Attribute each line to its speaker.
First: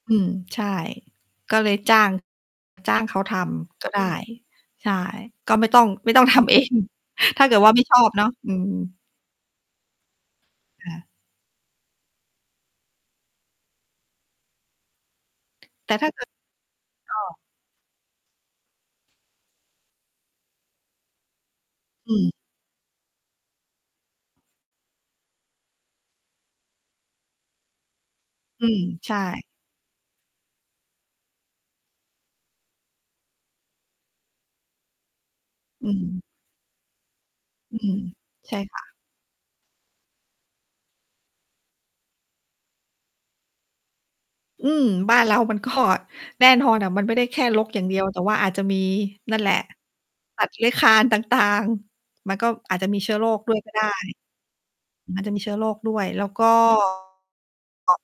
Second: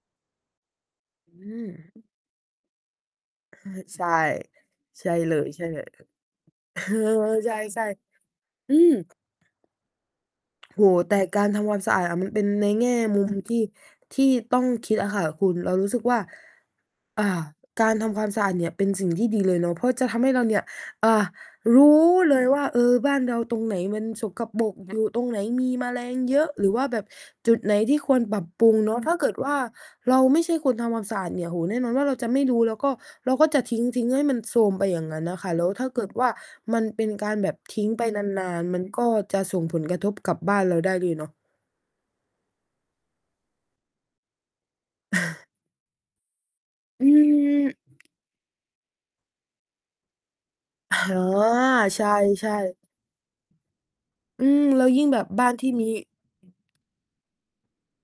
Speaker 1: อืม ใช่
Speaker 2: อ
Speaker 1: ก็
Speaker 2: ื
Speaker 1: เลยจ้า
Speaker 2: ม
Speaker 1: ง จ้างเขาท
Speaker 2: อา
Speaker 1: ำก็ไ
Speaker 2: ใ
Speaker 1: ด
Speaker 2: ช
Speaker 1: ้
Speaker 2: ่
Speaker 1: ใช่
Speaker 2: ใช่เลย
Speaker 1: ก็
Speaker 2: ใช
Speaker 1: ไ
Speaker 2: ่
Speaker 1: ม่ต
Speaker 2: เล
Speaker 1: ้อง
Speaker 2: ย
Speaker 1: ไม่ต้องทำ เอง
Speaker 2: เออ
Speaker 1: ถ้า
Speaker 2: ๆ ใ
Speaker 1: เกิดว่าไม
Speaker 2: ช
Speaker 1: ่
Speaker 2: ่
Speaker 1: ชอบเนาะ อืม
Speaker 2: ๆ อืม โอ้โฮ
Speaker 1: ค่ะ
Speaker 2: แต่การทำความสะอาดมันเป็นในแง่มุมที่ ที่ต้องคิดอะค่ะคุณ เราร
Speaker 1: แ
Speaker 2: ู
Speaker 1: ต
Speaker 2: ้
Speaker 1: ่
Speaker 2: สึ
Speaker 1: ถ
Speaker 2: ก
Speaker 1: ้า
Speaker 2: ว่
Speaker 1: เ
Speaker 2: า
Speaker 1: กิด อ้อ
Speaker 2: อ่า การทำความสะอาดเนี่ยเป็นสิ่งที่ดีเลยเนาะ เพราะจะทำให้เราเนี่ย อ่า รู้
Speaker 1: อืม
Speaker 2: เลยว่า เออ บ้านเราตรงไหนมันสกปรก อยู่ตรงไหนมีแมลงเยอะ หรือว่าแบบจุดไหนที่ควรปรับ
Speaker 1: อ
Speaker 2: ป
Speaker 1: ื
Speaker 2: รุง
Speaker 1: ม
Speaker 2: เนาะ
Speaker 1: ใ
Speaker 2: ถ
Speaker 1: ช
Speaker 2: ้าเกิด
Speaker 1: ่
Speaker 2: ว่าเราไม่ใช่คนทำความสะอาดเนี่ย โอ้ แน่นอนว่าเราจะไม่รู้ แล้วก็เราก็จะทิ้ง ๆ ให้มันโทรมไปอย่างงั้นน่ะค่ะ แล้วถ้
Speaker 1: อื
Speaker 2: าเกิด
Speaker 1: ม
Speaker 2: ว่า มันเป็นการแบบ
Speaker 1: อ
Speaker 2: ท
Speaker 1: ื
Speaker 2: ิ้ง
Speaker 1: ม
Speaker 2: ไปน
Speaker 1: ใ
Speaker 2: า
Speaker 1: ช่
Speaker 2: น ๆ
Speaker 1: ค
Speaker 2: มั
Speaker 1: ่
Speaker 2: น
Speaker 1: ะ
Speaker 2: ก็จะส่งผลกระทบกับบ้านเราได้เลยเนาะ
Speaker 1: อืม บ้านเรามันก็ แน่นอนอะมั
Speaker 2: อื
Speaker 1: นไม่ได้แค่รกอย่างเดีย
Speaker 2: ม
Speaker 1: ว แต่ว่าอาจจะมีนั่นแหละ สัตว์เลื้อยคลา
Speaker 2: อ๋
Speaker 1: นต
Speaker 2: อ
Speaker 1: ่าง
Speaker 2: ใ
Speaker 1: ๆ มันก
Speaker 2: ช
Speaker 1: ็
Speaker 2: ่
Speaker 1: อา
Speaker 2: ๆ
Speaker 1: จจะมีเชื้อโรคด้วยก็ได้
Speaker 2: อืม แล้วยิ่งแ
Speaker 1: ม
Speaker 2: บ
Speaker 1: ัน
Speaker 2: บ
Speaker 1: มี
Speaker 2: บ้
Speaker 1: เ
Speaker 2: า
Speaker 1: ชื้
Speaker 2: น
Speaker 1: อโ
Speaker 2: ท
Speaker 1: ร
Speaker 2: ี่
Speaker 1: ค
Speaker 2: มี
Speaker 1: ด้วย แล้ว ก็